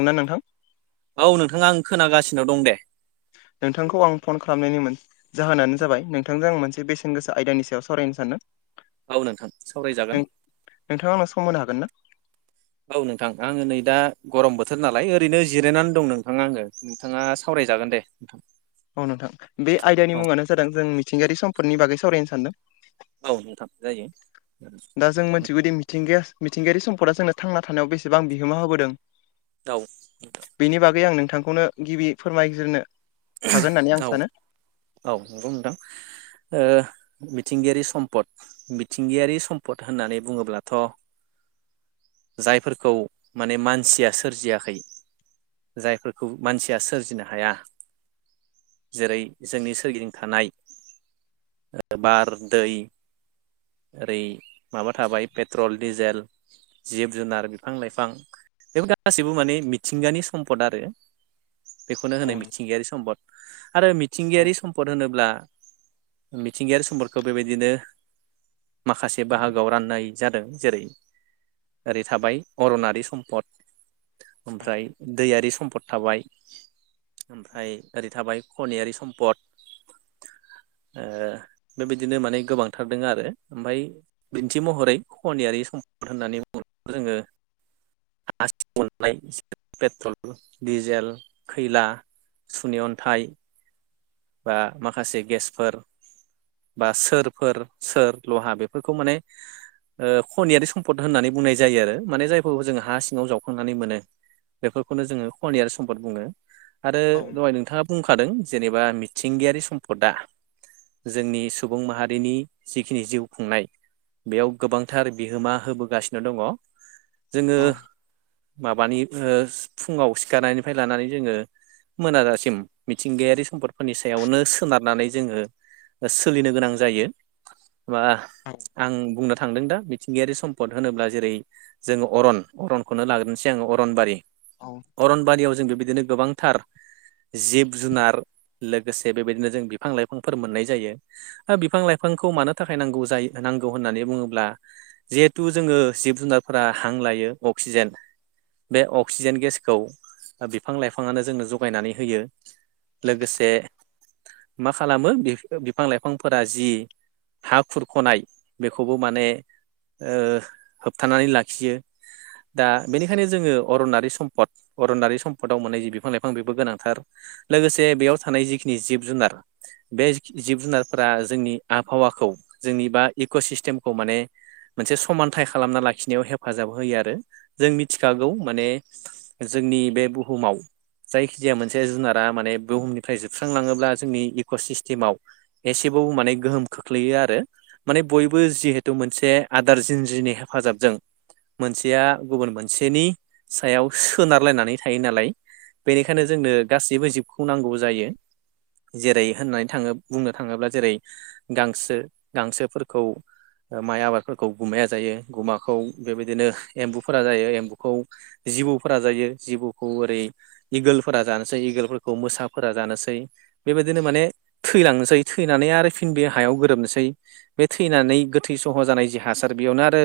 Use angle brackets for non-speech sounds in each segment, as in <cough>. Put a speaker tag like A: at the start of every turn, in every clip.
A: नंना नोंथां
B: औ नोंथाङा आं खोनागासिनो दं दे
A: नोंथांखौ आं फन खालामनायनिमोन जाहोनानो जाबाय नोंथांजों आं मोनसे बेसेन गोसा आयदानि सायाव सावरायनो सानो
B: औ नोंथां सावरायजागोन
A: नोंथा आंनो सम होनो हागोनना?
B: औ नोंथां आङो नै दा गरम बोथोर नालाय ओरैनो जिरायनानै दं नोंथाङा आङो नोंथाङा सावरायजागोन दे नोंथां
A: औ नोंथां बे आयदानि
B: औ
A: मुङानो जादों जों मिथिंगायारि सम्फदनि बागै सावरायनो सानदों
B: औ नोंथां जायो
A: दा जों मिथिगौदि मिथिंगाया मिथिंगायारि सम्पदा जोंनो थांना थानायाव बेसेबां बिहोमा होबोदों
B: दाव
A: बेनि बागै आं नोंथांखौनो गिबि फोरमायग्रोनो हागोन होननानै
B: औ
A: आं सानो
B: औ नंगौ दां ओ मिथिंगायारि सम्पद मिथिंगायारि सम्पद होननानै बुङोब्लाथ' जायफोरखौ माने मानसिया सोरजियाखै जायफोरखौ मानसिया सोरजिनो हाया जेरै जोंनि सोरगिदिं थानाय बार दै ओरै माबा थाबाय पेट्रल डिजेल जिब जुनार बिफां लाइफां बेफोर गासैबो माने मिथिंगानि सम्पद आरो बेखौनो
A: औ
B: होनो मिथिंगायारि सम्पद आरो
A: औ
B: मिथिंगायारि सम्पद होनोब्ला मिथिंगायारि सम्पदखौ बेबायदिनो माखासे बाहागोआव राननाय जादों जेरै ओरै थाबाय अरनारि सम्पद ओमफ्राय दैयारि सम्पद थाबाय ओमफ्राय ओरै थाबाय खनियारि सम्पद ओ बेबायदिनो माने गोबांथार दों आरो ओमफ्राय बिदिन्थि महरै खनियारि सम्पद होननानै बुङोब्ला जोङो हासिंआव मोननाय पेट्रल, डिजेल, खैला सुनै अन्थाइ बा माखासे गेसफोर बा सोरफोर सोर लहा बेफोरखौ माने ओ खनियारि सम्पद होननानै बुंनाय जायो आरो माने जायखौ जोङो हा सिङाव जावखांनानै मोनो। बेफोरखौनो जोङो खनियारि सम्पद बुङो आरो
A: औ
B: दहाय नोंथाङा बुंखादों जेनेबा मि थिंगायारि सम्पदआ जोंनि सुबुं माहारिनि जिखिनि जिउ खुंनाय बेयाव गोबांथार बिहोमा होबोगासिनो दङ जोङो माबानि ओ फुङाव सिखारनायनिफ्राय लानानै जोङो मोनाजासिम मिथिंगायारि सम्पद फोरनि सायावनो सोनारनानै जोङो सोलिनो गोनां जायो। बा आं बुंनो थांदों दा मिथिंगायारि सम पद होनोब्ला जेरै जोङो अरन अरनखौनो लाग्रोनोसै आङो अरनबारि
A: औ
B: अरनबारियाव जों बेबायदिनो गोबांथार जिब जुनार लोगोसे बेबायदिनो जों बिफां लाइफांफोर मोननाय जायो। ओ बिफां लाइफांखौ मानो थाखाय नांगौ जायो नांगौ होननानै बुङोब्ला जिहेथु जोङो जिब जुनारफोरा हां लायो अक्सिजेन बे अक्सिजेन गेसखौ बिफां लाइफाङानो जोंनो जगायनानै होयो। लोगोसे मा खालामो बिफ बिफां लाइफांफोरा जि हा खुरख'नाय बेखौबो माने ओ होबथानानै लाखियो दा बेनिखायनो जोङो अरनारि सम्पद अरनारि सम्पदाव मोननाय जि बिफां लाइफां बेबो गोनांथार लोगोसे बेयाव थानाय जिखिनि जिब जुनार बे जिब जुनारफोरा जोंनि आबहावाखौ जोंनि बा इक' सिस्टेमखौ माने मोनसे समानथाइ खालामना लाखिनायाव हेफाजाब होयो आरो जों मिथिखागौ माने जोंनि बे बुहुमाव जायखिजाया मोनसे जुनारा माने बुहुमनि फ्राय जोबस्रांलाङोब्ला जोंनि इक' सिस्टेमाव एसेबाबो माने गोहोम खोख्लैयो आरो। माने बयबो जिहेथु मोनसे आदार जिनज्रिनि हेफाजाबजों मोनसेया गुबुन मोनसेनि सायाव सोनारलायनानै थायो नालाय। बेनिखायनो जोंनो गासैबो जिबखौ नांगौ जायो। जेरै होननानै थाङो बुंनो थाङोब्ला जेरै गांसो गांसोफोरखौ ओ माइ आबादफोरखौ गुमाया जायो गुमाखौ बेबायदिनो एम्बुफोरा जायो एम्बुखौ जिबौफोरा जायो जिबौखौ ओरै इगोलफोरा जानोसै इगोलफोरखौ मोसा फोरख जानोसै बेबायदिनो माने थैलांनोसै थैनानै आरो फिन बे हायाव गोरोबनोसै। बे थैनानै गोथै सह' जानाय जि हासार बेयावनो आरो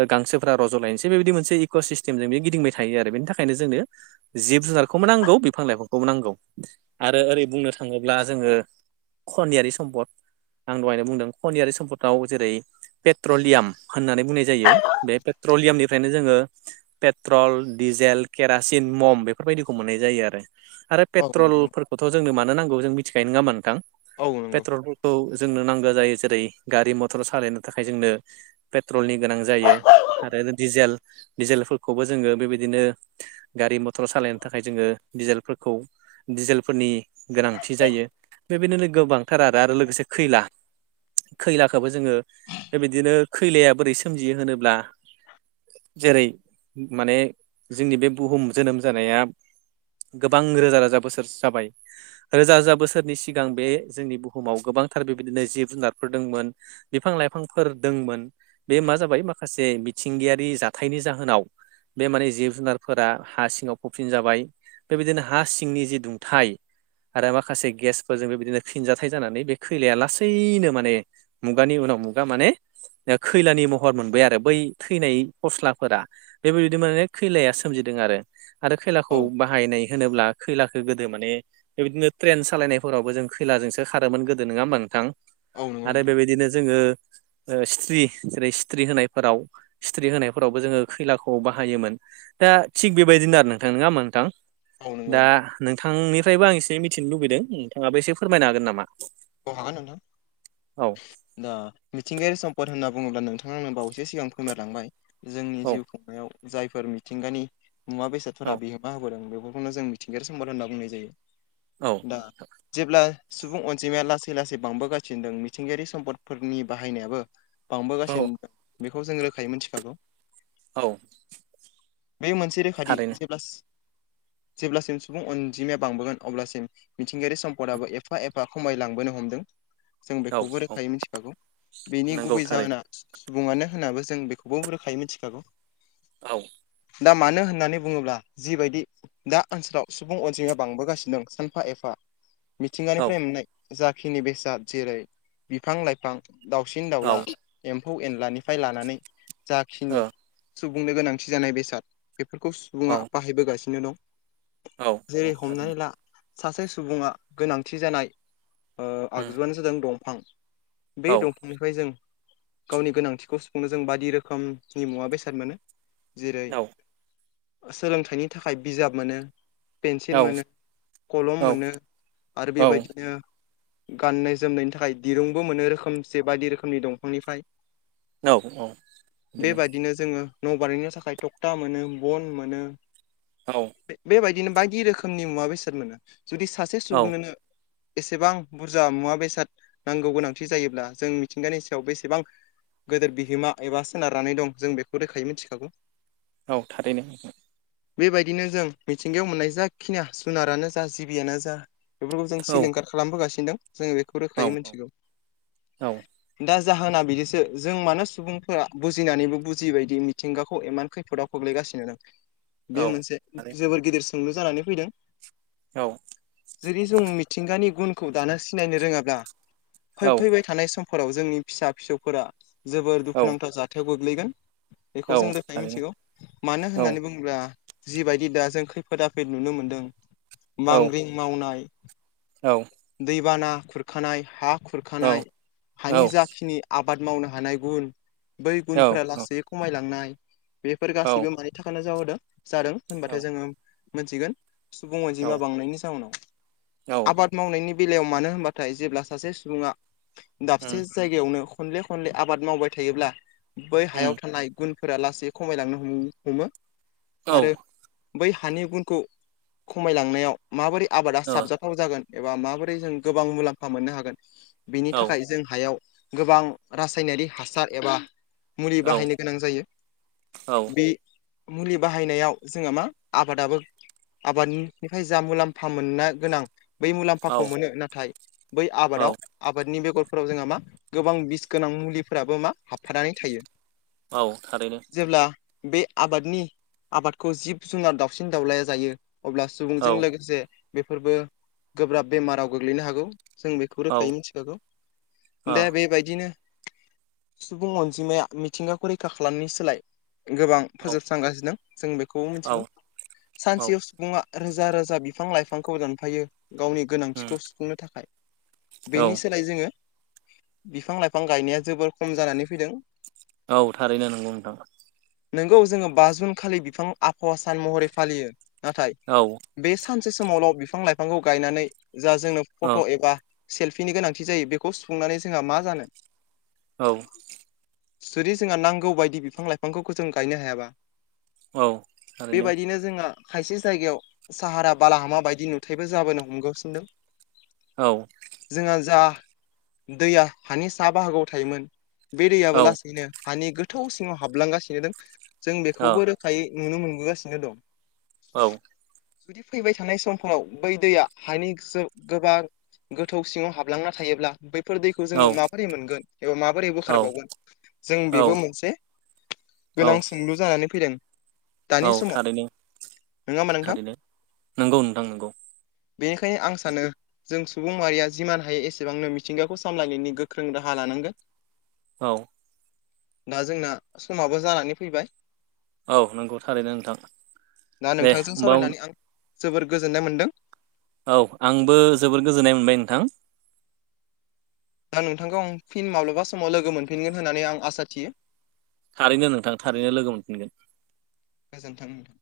B: ओ गांसोफ्रा रज' लायनोसै बेबायदि मोनसे इक' सिस्टेमजों बे गिदिंबाय थायो आरो बेनि थाखायनो जोंनो जिब जुनारखौबो नांगौ बिफां लाइफांखौबो नांगौ आरो ओरै बुंनो थाङोब्ला जोङो खनियारि सम्पद आं दहायनो बुंदों खनियारि सम्पदाव जेरै पेट्रलियाम होननानै बुंनाय जायो बे पेट्रलियामनिफ्रायनो जोङो पेट्रल, डिजेल, केरासिन, मम बेफोरबायदिखौ मोननाय जायो आरो। आरो
A: औ नंगौ
B: पेट्रलफोरखौथ' जोंनो मानो नांगौ जों मिथिखायो नोङा होमबा नोंथां।
A: औ नंगौ
B: पेट्रल खौ जोंनो नांगो जायो जेरै गारि मथर सालायनो थाखाय जोंनो पेट्रलनि गोनां जायो। <unintelligible> डिजेल डिजेलफोरखौबो जोङो बेबायदिनो गारि मथर सालायनो थाखाय जोङो डिजेलफोरखौ डिजेलफोरनि गोनांथि जायो बेबायदिनो गोबांथार आरो आरो लोगोसे खैला खैलाखोबो जोङो बेबायदिनो खैलाया बोरै सोमजियो होनोब्ला जेरै माने जोंनि बे बुहुम जोनोम जानाया गोबां रोजा रोजा बोसोर जाबाय। रोजा रोजा बोसोरनि सिगां बे जोंनि बुहुमाव गोबांथार बेबायदिनो जिब जुनारफोर दोंमोन। बिफां लाइफांफोर दोंमोन बे मा जाबाय माखासे मिथिंगायारि जाथायनि जाहोनाव बे माने जिब जुनारफोरा हा सिङाव फबसिन जाबाय बेबायदिनो हा सि सिंनि जे दुंथाय आरो माखासे गेसफोरजों बिदिनो फिनजाथाइ जानानै बे खैलाया लासैनो माने मुगानि उनाव मुगा माने दा खैलानि महर मोनबाय आरो बै थैनाय फस्लाफोरा। बेबायदिनो माने खैलाया सोमजिदों आरो आरो खैलाखौ
A: औ
B: बाहायनाय होनोब्ला खैलाखो गोदो माने बेबादिनो ट्रेन सालायनायफोरावबो जों खैलाजोंसो खारोमोन गोदो नोङा होमबा नोंथां?
A: औ नंगौ
B: आरो
A: नोंथां
B: बेबादिनो जोङो ओ स्थ्रि जेरै स्थ्रि होनायफोराव स्थ्रि होनायफोरावबो जोङो खैलाखौ बाहायोमोन। दा थिग बेबायदिनो आरो नोंथां नङा होमा नोंथां?
A: औ नंगौ
B: दा नोंथांनिफ्रायबो आं एसे मिथिनो लुबैदों नोंथाङाबो एसे फोरमायनो हागोन नामा?
A: अ हागोन नोंथां।
B: औ
A: दा मिथिंगायारि सम्पद होन्ना बुङोब्ला नोंथाङा आंनो बावैसो सिगां फोरमायलांबाय। जोंनि
B: औ
A: जिउ खुंनायाव जायफोर मिथिंगानि मुवा बेसादफोरा
B: औ
A: बिहोमा होबोदों बे खौनो जों मिथिंगायारि सम्पद होनना बुंनाय जायो
B: औ
A: दा जेब्ला सुबुं अन जिमाया लासै लासै बांबोगासिनो दों मिथिंगायारि सम्दफोरनि बाहायनायाबो
B: औ
A: बांबोगासिनो बेखौ जों रोखायै मिन्थिखागौ।
B: औ
A: बे मोनसे रोखादि
B: थारैनो
A: जेब्लास जेब्लासिम सुबुं अनजिमाया बांबोगोन अब्लासिम मिथिंगायारि सम्पदाबो एफा एफ फा खमायलांबोनो हमदों जों
B: औ
A: बेखौबो
B: औ
A: रोखायै मिथिखागौ बेनि
B: नंगौ
A: गुबै
B: थारैनो
A: जाहोना सुबुङानो होनाबो जों बेखौबो रोखायै मिथिखागौ।
B: आव
A: दा मानो होननानै बुङोब्ला जिबायदि दा ओनसोलाव सुबुं अनजिमाया बांबोगासि दों सानफा एफा मिथिंगा
B: औ
A: फ्रेमनाय जाखिनि बेसाद जेरै बिफां लाइफां दाउसिन दाउला एम्फौ एनलानिफाय लानानै जाखिनि
B: ओ
A: सुबुंनो गोनांथि जानाय बेसाद बेफोरखौ सुबुङा
B: औ
A: बाहायबोगासिनो दं।
B: औ औ
A: जेरै हमनानै
B: थारैनो
A: ला सासे सुबुङा गोनांथि जानाय ओ
B: उम
A: आगजुआनो जादों दंफां बे
B: औ
A: दं फांनिफ्राय जों गावनि गोनांथिखौ सुफुंनो जों बादि रोखोमनि मुवा बेसाद मोनो। जेरै
B: औ
A: सोलोंथाइनि थाखाय बिजाब मोनो।
B: औ
A: पेन्सिल मोनो
B: औ
A: कलम मोनो आरो
B: औ
A: बेबायदिनो गाननाय जोमनायनि थाखाय दिरुंबो मोनो रोखोमसे बायदि रोखोमनि दंफांनिफ्राय।
B: औ औ बिदिनो
A: बेबायदिनो जोङो न' बानायनो थाखाय तकता मोनो बन मोनो।
B: औ
A: बेबायदिनो बायदि रोखोमनि मुवा बेसाद मोनो जुदि सासे
B: औ
A: सुबुंनोनो एसेबां बुरजा मुवा बेसाद नांगौ गोनांथि जायोब्ला जों मिथिंगानि सायाव बेसेबां गोदोर बिहोमा एबा सोनारनानै दं जों बेखौ रोखायै मिथिखागौ।
B: औ थारैनो।
A: बेबायदिनो जों मिथिंगायाव मोननाय जाखिनिया जुनारानो जा जिबियानो जा बेफोरखौ जों
B: औ
A: सिलिंखार खालामबोगासिनो दों जोङो बेखौ
B: औ
A: रोखायै मिथिगौ
B: औ
A: <inaudible> दा जाहोना बिदिसो जों मानो सुबुंफोरा बुजिनानैबो बुजियिबादि मिथिंगाखौ एमान खैफोदाव <unintelligible>
B: <inaudible>
A: बे मोनसे
B: थारै
A: जोबोर गिदिर सोंलु जानानै फैदों।
B: औ
A: जुदि जों मिथिंगानि गुनखौ दानो सिनायनो रोङाब्ला फै
B: औ
A: फैबाय थानाय समफोराव जोंनि फिसा फिसौफोरा जोबोर दुखुनांथाव जाथायाव गोग्लैगोन
B: औ
A: बेखौ जों रोखायै
B: थारैनो
A: मिथिगौ मानो
B: औ
A: होननानै बुङोब्ला जिबायदि दा जों खैफोद आफोद नुनो मोनदों
B: औ
A: मांग्रिं मावनाय
B: औ
A: दैबाना खुरखानाय हा
B: औ
A: खुरखानाय
B: औ
A: हानि
B: औ
A: जाखिनि आबाद मावनो हानाय गुन बै गुनफोरा लासै खमायलांनाय बेफोर गासैबो मानि थाखायनो जाहोदों जादों होनबाथाय जोङो मोनथिगोन सुबुं अनजिमा बांनायनि जाहनाव
B: औ
A: आबाद मावनायनि बेलायाव मानो होनबाथाय जेब्ला सासे सुबुङा
B: उम
A: दाबसे जायगायावनो खनले खनले आबाद मावबाय थायोब्ला बै हायाव
B: उम
A: थानाय गुनफोरा लासै खमायलांनो हम-हमो
B: औ
A: आरो बै हानि गुनखौ खमायलांनायाव माबोरै आबादा
B: ओ
A: साबजा थाव जागोन एबा माबोरै जों गोबां मुलाम्फा मोननो हागोन बिनि
B: औ
A: थाखाय जों हायाव गोबां रासायनारि हासार एबा मुलि
B: औ
A: बाहायनो गोनां जायो
B: औ
A: बे मुलि बाहायनायाव जोङो मा आबादाबो आबादनिफ्राय जा मुलाम्फा मोननो गोनां बै मुलाम्फाखौ
B: औ
A: मोनो नाथाय बै
B: औ
A: आबादाव आबादनि बेगरफोराव जोंहा मा गोबां बिस गोनां मुलिफोराबो मा हाबफानानै थायो।
B: औ थारैनो
A: जेब्ला बे आबादनि आबादखौ जिब-जुनार दावउसिन-दाउलाया जायो अब्ला सुबुं
B: औ
A: जों लोगोसे बेफोरबो गोब्राब बेमाराव गोग्लैनो हागौ जों बे खौ
B: औ ओ
A: रोखायै मिथिखागौ
B: औ
A: दा बेबायदिनो सुबुं अनजिमाया मिथिंगाखौ रैखा खालामनायनि सोलाय गोबां फोजोबस्रांगासिनो जों बेखौबो
B: औ
A: मिथिगौ
B: औ
A: सानसेयाव सुबुङा रोजा रोजा बिफां-लाइफांखौ दानफायो गावनि
B: उम
A: गोनांथिखौ सुफुंनो थाखाय
B: औ
A: बेनि सो नाय जोङो बिफां-लाइफां गायनाया जोबोर खम जानानै फैदों।
B: औ थारैनो नंगौ नोंथां
A: नोंगौ जोङो बा जुन खालि बिफां आबहावा सान महरै फालियो। नाथाय
B: औ
A: बे सानसे समावल' बिफां-लाइफांखौ गायनानै जा जोंनो फट'
B: ओ
A: एबा सेल्फिनि गोनांथि जायो बेखौ सुफुंनानै जोंहा मा जानो।
B: औ
A: जुदि जोंहा नांगौ बायदि बिफां-लाइफांखौफोरखौ जों गायनो हायाबा
B: औ थारैनो
A: बेबायदिनो जोंहा खायसे जायगायाव साहारा बालाहामा बायदि नुथायबो जाबोनो हमगासिनों दं।
B: औ
A: जोंहा जा दैया हानि सा बाहागोआव थायोमोन। बे
B: औ
A: दैयोबो
B: ओ
A: लासैनो हानि गोथौ सिङाव हाबलांगासिनो दं जों
B: औ
A: बेखौबो रो खायै नुनो मोनबोगासिनो दं।
B: औ
A: जुदि फैबाय थानाय समफोराव बै दैया हानि गो-गोबां गोथौ सिङाव हाबलांना थायोब्ला बैफोर दैखौ
B: औ
A: जोङो माबोरै मोनगोन एबा माबोरै बोखारबावगोन जों
B: औ
A: बेबो मोनसे गोनां
B: औ
A: सोंलु जानानै फैदों।
B: औ
A: दानि समाव
B: थारैनो
A: नङा होमबा नोंथां
B: थारैनो नंगौ नोंथां नोंगौ
A: बेनिखायनो आं सानो जों सुबुं माहारिया जिमान हायो एसेबांनो मिथिंगाखौ सामलायनायनि गोख्रों राहा लानांगोन।
B: औ
A: दा जोंना समाबो जानानै फैबाय
B: औ नंगौ थारैनो नोंथां
A: दा
B: दे
A: नोंथांजों
B: होमबा
A: सावरायनानै आं जोबोर गोजोननाय मोनदों
B: औ आंबो जोबोर गोजोननाय मोनबाय नोंथां
A: ना नोंथांखौ आं फिन माब्लाबा समाव लोगो मोनफिनगोन होननानै आं आसा थियो
B: थारैनो नोंथां थारैनो लोगो मोनफिनगोन
A: गोजोन्थों